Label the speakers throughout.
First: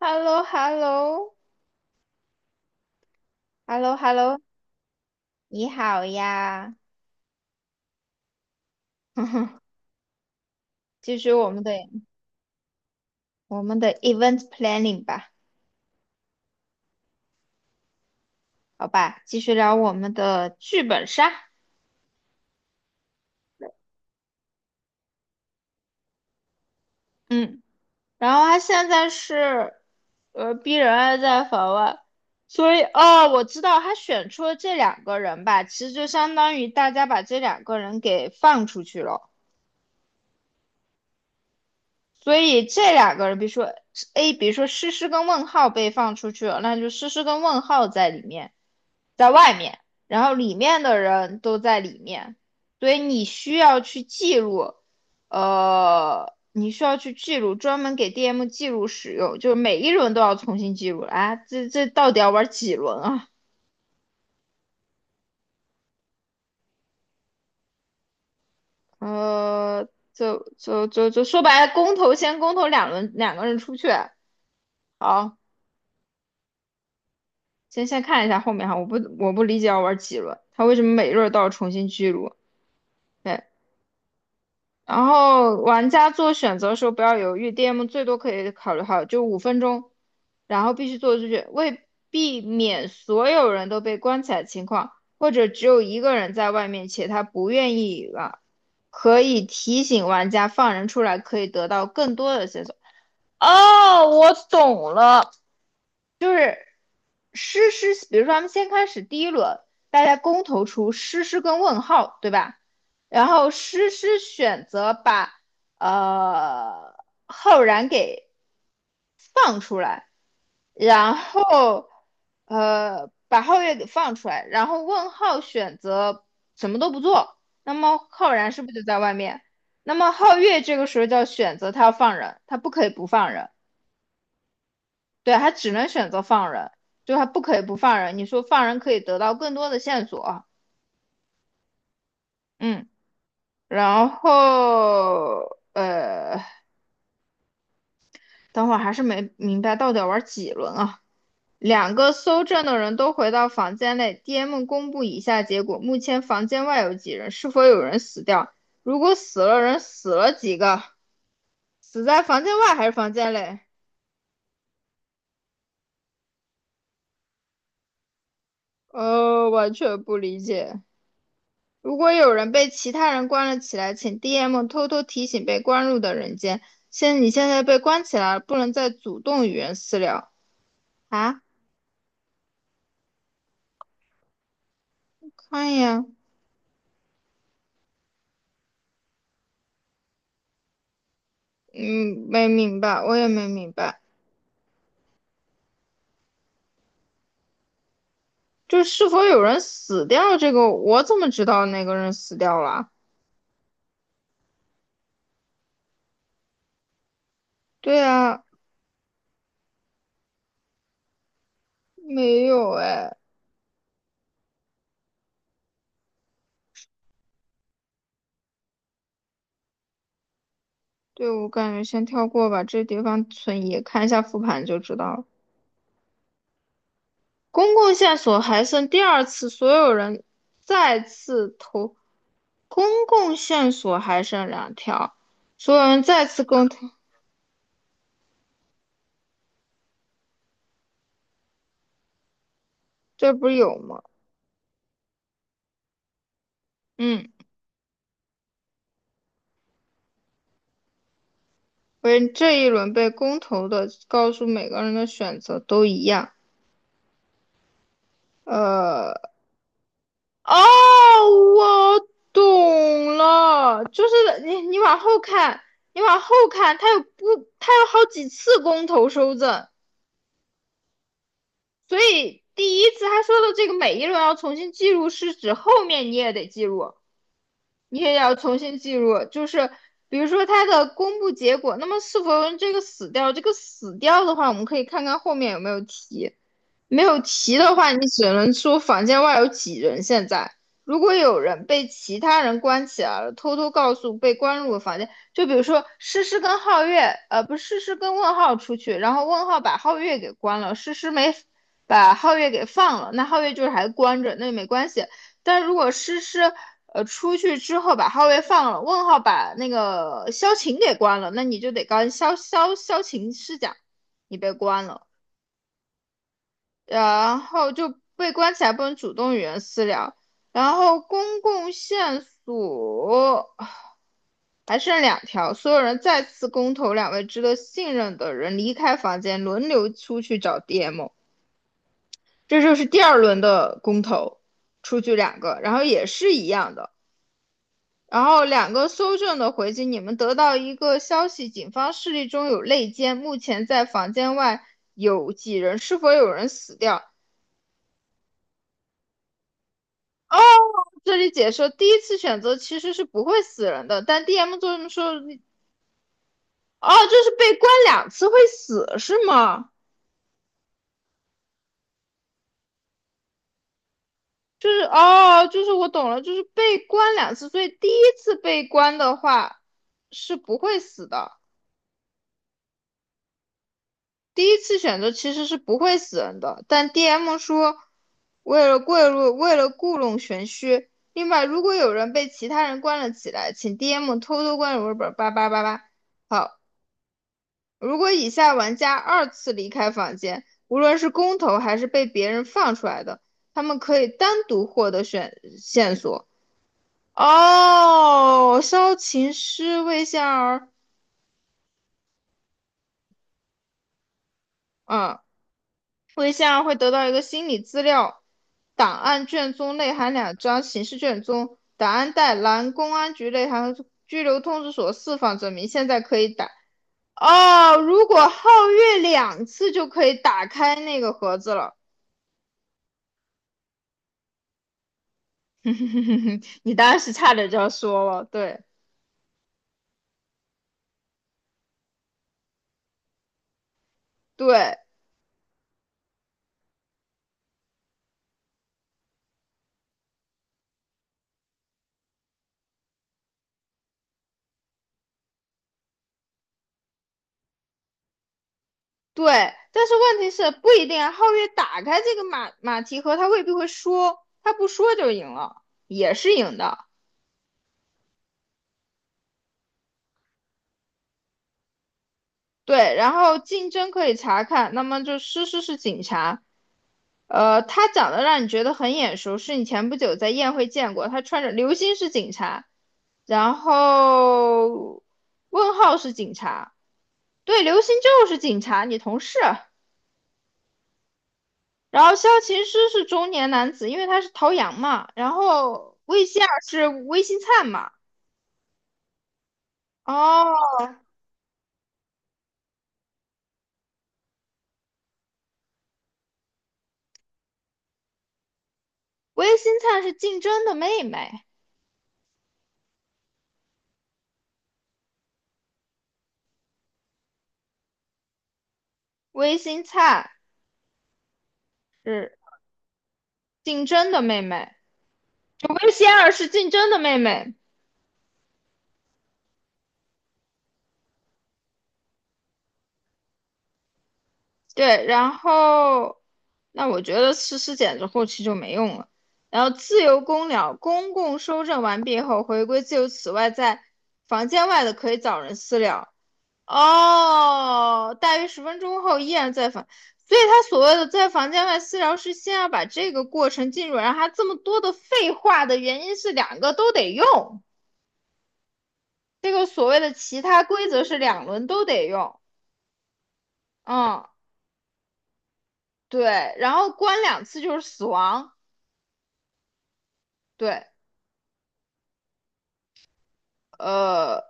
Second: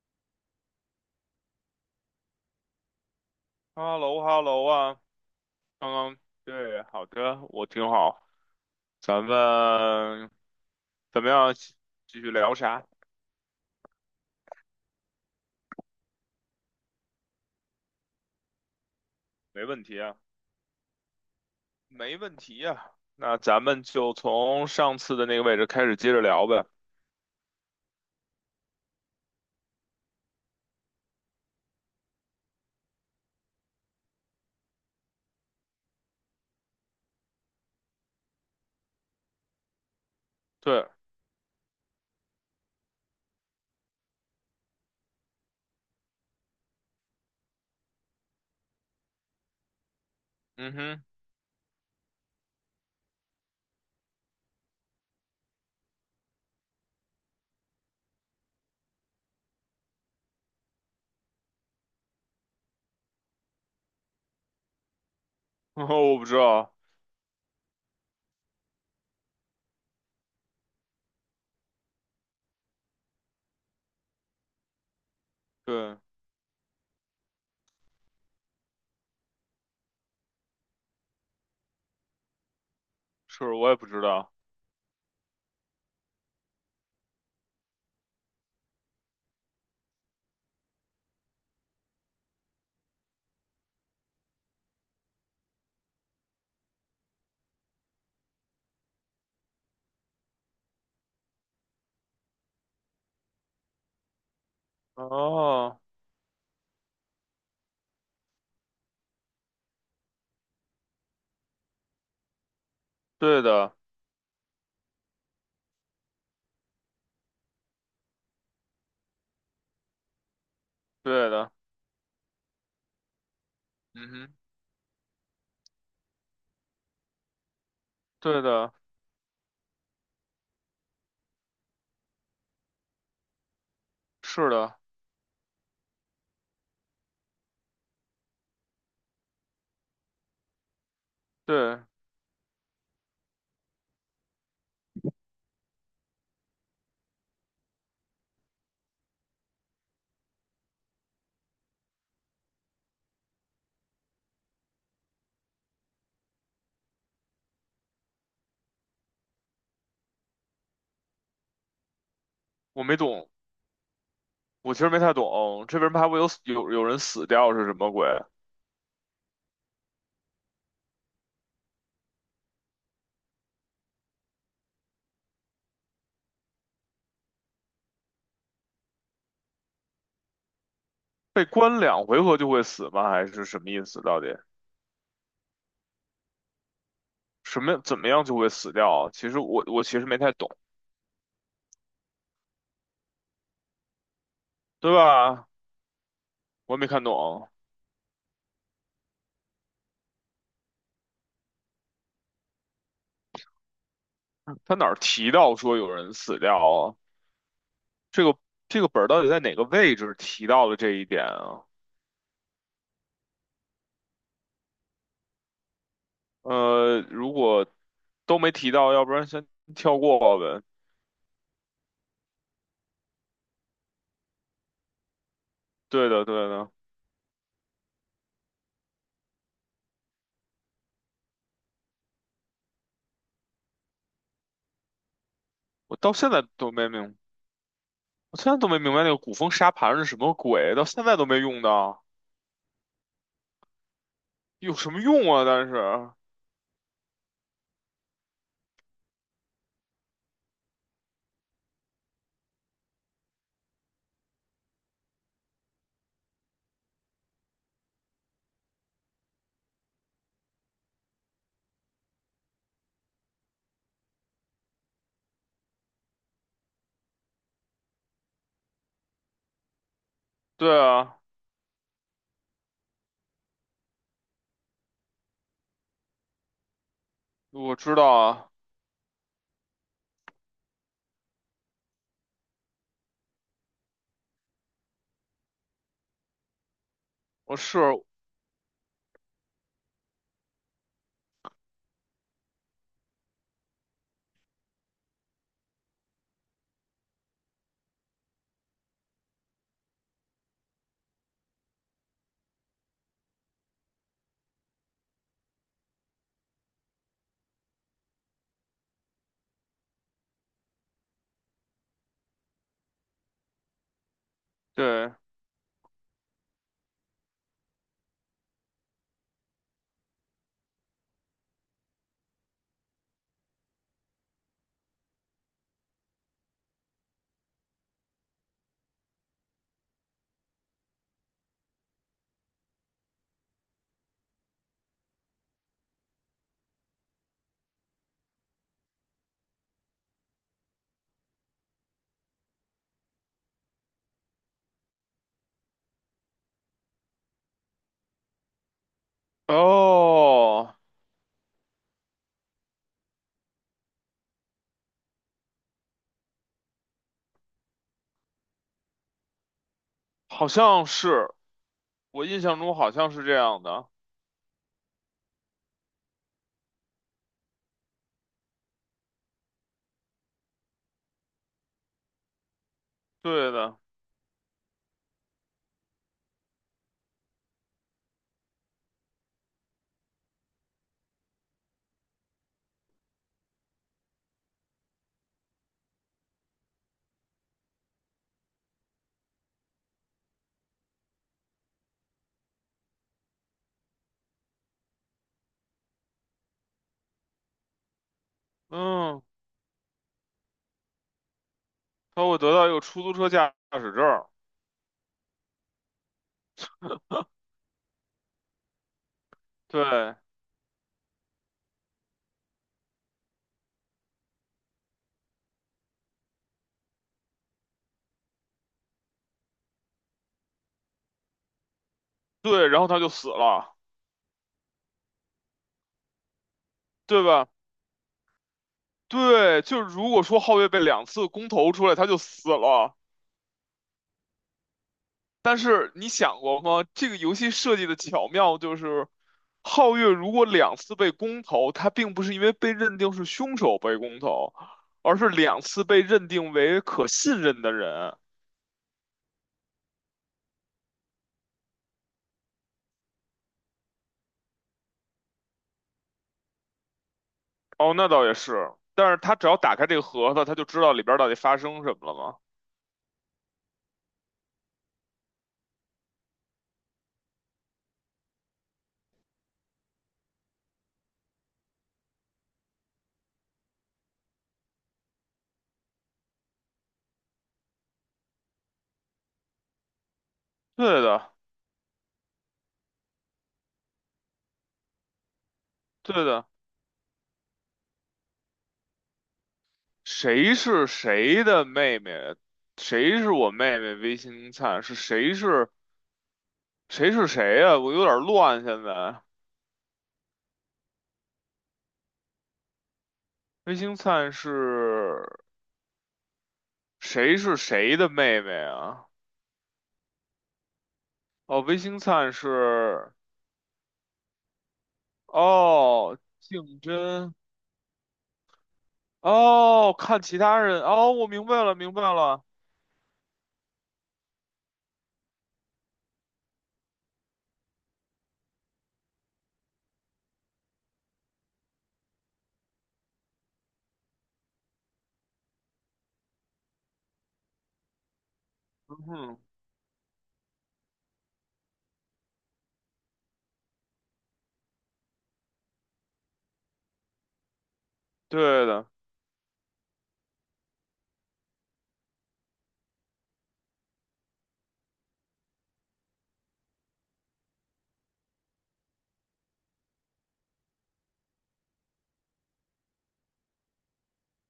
Speaker 1: h e l l o h e l l o h e l
Speaker 2: h
Speaker 1: l o
Speaker 2: e l
Speaker 1: h
Speaker 2: l
Speaker 1: e l l
Speaker 2: o
Speaker 1: o
Speaker 2: h e l l o 啊，
Speaker 1: 你
Speaker 2: 刚
Speaker 1: 好
Speaker 2: 刚
Speaker 1: 呀。
Speaker 2: 对，好的，我挺好。咱 们
Speaker 1: 继
Speaker 2: 怎么
Speaker 1: 续我
Speaker 2: 样？
Speaker 1: 们的
Speaker 2: 继续聊啥？
Speaker 1: event planning 吧。好吧，继续
Speaker 2: 没
Speaker 1: 聊
Speaker 2: 问
Speaker 1: 我
Speaker 2: 题
Speaker 1: 们
Speaker 2: 啊，
Speaker 1: 的剧本杀。
Speaker 2: 没问题呀、那咱们就从上次的那个位置开始接着聊呗。
Speaker 1: 嗯，然后他现在是，逼人还在法外，所以哦，我知道他选出了这两个人吧，其实就相当于大家把这两个人给放出去了。
Speaker 2: 对，
Speaker 1: 所以这两个人，比如说 A，比如说诗诗跟问号被放出去了，那就诗诗跟问号在里面，在外面，然后里
Speaker 2: 嗯
Speaker 1: 面的
Speaker 2: 哼，
Speaker 1: 人都在里面。所以你需要去记录，你需要去记录，专门给 DM 记录使用，就是每一轮都要重新记录啊。哎这到底要玩几轮啊？
Speaker 2: 我不知道，
Speaker 1: 呃，就说白了，公投先公投两轮，两个人出去，好。
Speaker 2: 对，
Speaker 1: 先看一下后面哈，我不理解要玩几轮，他为什么每轮都要重新记录？对，
Speaker 2: 是我也不知道。
Speaker 1: 然后玩家做选择的时候不要犹豫，DM 最多可以考虑好就五分钟，然后必须做出去，为避免所有人都被关起来的情况，或者只有一个人在外面且他不愿意了，可以提醒玩家放人出来，可以得到更多的线索。哦，我懂了。
Speaker 2: 哦，
Speaker 1: 诗诗，比如说咱们先开始第一轮，大家公投出诗诗跟问号，对吧？然
Speaker 2: 对
Speaker 1: 后
Speaker 2: 的，
Speaker 1: 诗诗选择把呃浩然给放出来，然
Speaker 2: 对的，
Speaker 1: 后把皓月给
Speaker 2: 嗯
Speaker 1: 放出
Speaker 2: 哼，
Speaker 1: 来，然后问号选择什么都不做，那么浩
Speaker 2: 对
Speaker 1: 然是不
Speaker 2: 的，
Speaker 1: 是就在外面？那么皓月这个时候就要选择他要放人，他不可以不放人。
Speaker 2: 是的，
Speaker 1: 对，他只能选择放人，就他不可以不放人。你说放人可以得到更多的线索。
Speaker 2: 对，
Speaker 1: 嗯，然后等会儿还是没明白到底要玩几轮啊？两个搜证的人都回到房间内，DM 公布以下结果：目前房间外有几人？是否有人死掉？如果死了人，死了几个？死在房间外还
Speaker 2: 我
Speaker 1: 是
Speaker 2: 没
Speaker 1: 房
Speaker 2: 懂，
Speaker 1: 间内？
Speaker 2: 我其实没太懂，这边什么还会有人死掉是什么鬼？
Speaker 1: 完全不理解。如果有人被其他人关了起来，请 DM 偷偷提醒被关入的人间，你现在被关起来了，不能再主动与人私聊啊！
Speaker 2: 被关两回合就会死吗？还是什么意思？到底
Speaker 1: 看呀。
Speaker 2: 什么怎么样就会死掉啊？其实我其实没太懂，
Speaker 1: 嗯，没明白，我也没明白。
Speaker 2: 对吧？我也没看懂，
Speaker 1: 就是是否有人死掉这个，我怎么知道那个人死掉了？
Speaker 2: 他哪儿提到说有人死掉啊？
Speaker 1: 对
Speaker 2: 这个
Speaker 1: 啊，
Speaker 2: 这个本儿到底在哪个位置提到了这一点啊？
Speaker 1: 没有哎。
Speaker 2: 如果都没提到，要不然先跳过呗。
Speaker 1: 对，我感觉先跳过吧，这地方存疑，看一下复盘就知道了。
Speaker 2: 对的，对的，
Speaker 1: 公共线索还剩第二次，所有人再次投公共线索还剩两条，所有
Speaker 2: 我
Speaker 1: 人
Speaker 2: 到
Speaker 1: 再
Speaker 2: 现在
Speaker 1: 次公
Speaker 2: 都
Speaker 1: 投。
Speaker 2: 没明，我现在都没明白那个古风沙盘是什么鬼，到现在都没用到，
Speaker 1: 这不是有吗？
Speaker 2: 有什么用啊？但是，
Speaker 1: 嗯，为这一轮被公投的，告诉每个人的选择都一样。呃，哦，我懂了，就是你往后看，你往后看，他有不，他有好几次公投收赠，
Speaker 2: 对啊，
Speaker 1: 所以第一次他说的这个每一轮要重新记录，是指后面你也得记录。
Speaker 2: 我知
Speaker 1: 你
Speaker 2: 道
Speaker 1: 也要
Speaker 2: 啊。
Speaker 1: 重新记录，就是比如说它的公布结果，那么是否用这个死掉？这个死掉的话，我们可以看看后面有没有提。没有
Speaker 2: 我
Speaker 1: 齐的
Speaker 2: 是
Speaker 1: 话，你只能说房间外有几人。现在，如果有人被其他人关起来了，偷偷告诉被关入的房间，就比如说诗诗跟皓月，不是诗诗跟问号出去，然后问号把皓月给关了，诗诗没把皓月给放了，那皓月就是还关着，那没关系。但如果诗诗出去之后把皓月放了，问号把那个萧晴给关了，那你就得告萧晴师长，你被关了。
Speaker 2: 对
Speaker 1: 然后就被关起来，不能主动与人私聊。然后公共线索还剩两条，所有人再次公投，两位值得信任的人离开房间，轮流出去找 DM。这就是第二轮的公投，出去两个，然后也是一样的。然后两个搜证的回击，你们得到一个消息，警方势力中有内奸，目前在房间外有几人，是否有人死掉？
Speaker 2: 哦，
Speaker 1: 这里解说，第一次选择其实是不会死人的，但 DM 做这么说。哦，就是被关两次会死是吗？
Speaker 2: 好像是，我印象中好像是这样的，
Speaker 1: 就是哦，就是我懂了，就是被关两次，所以第一次被关的话是不会死的。
Speaker 2: 对的，
Speaker 1: 第一次选择其实是不会死人的，但 DM 说为了贿赂，为了故弄玄虚。另外，如果有人被其他人关了起来，请 DM 偷偷关入本八八八八。好，如果以下玩家二次离开房间，无论是公投还是被别人放出来的，他们可以单独获得选线索。哦，烧
Speaker 2: 嗯，
Speaker 1: 琴师魏仙儿。
Speaker 2: 他会得到一个出租车驾驶证儿
Speaker 1: 嗯，魏仙儿会得到一个心理资料档案卷宗，内含
Speaker 2: 对
Speaker 1: 两张刑事卷宗，档案袋蓝公安局内含拘留通知所释放证明，现在可以打。哦，如果皓月两次就可以打开那个盒子了。
Speaker 2: 对，然后他就死了，
Speaker 1: 你当时
Speaker 2: 对
Speaker 1: 差
Speaker 2: 吧？
Speaker 1: 点就要说了。对
Speaker 2: 对，就如果说皓月被两次公投出来，他就死了。
Speaker 1: 对
Speaker 2: 但是你想过吗？这个游戏设计的巧妙就是，皓月如果两次被公投，他并不是因为被认定是凶手被公投，而是两次被认定为可信任的人。
Speaker 1: 对，但是问题是不一定啊。皓月打开这个马蹄盒，他未必会说，他不说就赢了，也是赢的。
Speaker 2: 哦，那倒也是，但是他只要打开这个盒子，他就知道里边儿到底发生什么了吗？
Speaker 1: 对，然后竞争可以查看，那么就诗诗是警察，他长得让你觉得很眼熟，是你前不久在宴会见过，他穿着刘星是警察，然后问号是警察。对，刘星就是警察，你同事。
Speaker 2: 对的，
Speaker 1: 然后萧琴师是中年男子，因为他是陶阳嘛。然后
Speaker 2: 对
Speaker 1: 魏仙
Speaker 2: 的，
Speaker 1: 儿是魏新灿嘛。
Speaker 2: 谁
Speaker 1: 哦，
Speaker 2: 是谁的妹妹？谁是我妹妹？微星灿是谁呀、我有点乱，现在。
Speaker 1: 魏新灿是竞争的妹妹，
Speaker 2: 魏星灿是谁是谁的妹妹啊？
Speaker 1: 魏新灿
Speaker 2: 哦，魏星灿
Speaker 1: 是
Speaker 2: 是
Speaker 1: 竞争的妹妹，就魏仙
Speaker 2: 哦，
Speaker 1: 儿是竞
Speaker 2: 竞
Speaker 1: 争的妹
Speaker 2: 争
Speaker 1: 妹。
Speaker 2: 哦，看其他人哦，我明白了，明白了，
Speaker 1: 对，然后那我觉得诗诗简直后期就没用了。然后自由公了，公共收证完毕后回归自由。此外，在房间外的可以找人私聊。哦，大约十分
Speaker 2: 嗯
Speaker 1: 钟后依
Speaker 2: 哼，
Speaker 1: 然在房，所以他所谓的在房间外私聊是先要把这个过程进入，然后他这么多的废话的原因是两个都得用，
Speaker 2: 对的，
Speaker 1: 这个所谓的其他规则是两轮都得用。嗯，对，然后关两次就是死亡。对，呃，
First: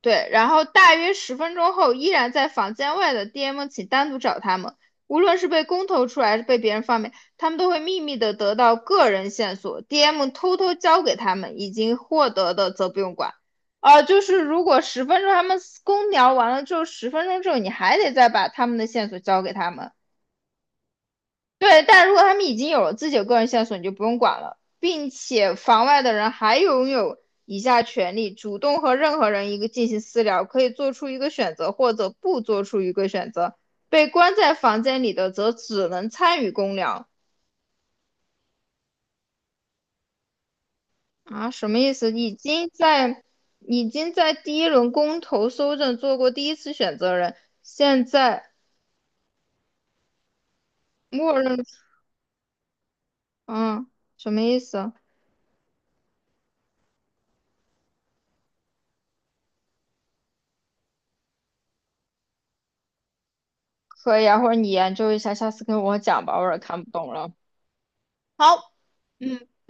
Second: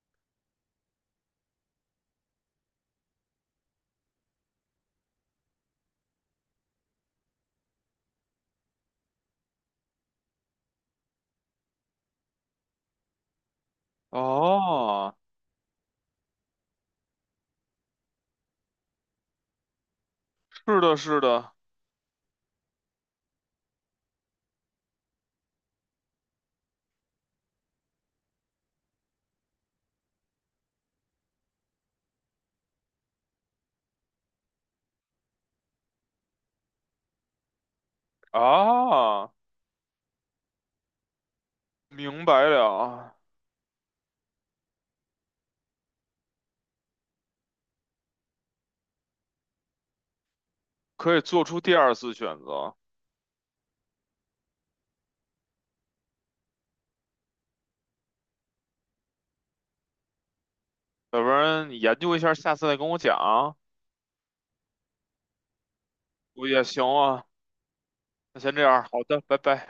Speaker 1: 对，然后大约十分钟后，依然在房间外的 DM 请单独找他们。无论是被公投出来，还是被别人放便，他们都会秘密的得到个人线索，DM 偷偷交给他们，已经获得的则不用管。就是如果十
Speaker 2: 哦，
Speaker 1: 分钟他们公聊完了之后，十分钟之后你还得再把他们的线索交给他们。
Speaker 2: 是的，是的，
Speaker 1: 对，但如果他们已经有了自己的个人线索，你就不用管了，并且房外的人还拥有以下权利：主动和任何人一个进行私聊，可以做出一个选择或者不做出一个选择。被关在房间里的则只能参与公聊。
Speaker 2: 啊，
Speaker 1: 啊，什么意思？
Speaker 2: 明白了，
Speaker 1: 已经在第一轮公投搜证做过第一次选择人，现在
Speaker 2: 可以
Speaker 1: 默
Speaker 2: 做出
Speaker 1: 认
Speaker 2: 第二次选择，
Speaker 1: 嗯，什么意思？
Speaker 2: 要不然你研究一下，下次再跟我讲啊，
Speaker 1: 可以啊，或者你研究一下，下次跟我讲吧，我
Speaker 2: 我
Speaker 1: 有点
Speaker 2: 也行
Speaker 1: 看不懂
Speaker 2: 啊，
Speaker 1: 了。
Speaker 2: 那先这
Speaker 1: 好。
Speaker 2: 样，好的，
Speaker 1: 嗯，
Speaker 2: 拜
Speaker 1: 拜拜。
Speaker 2: 拜。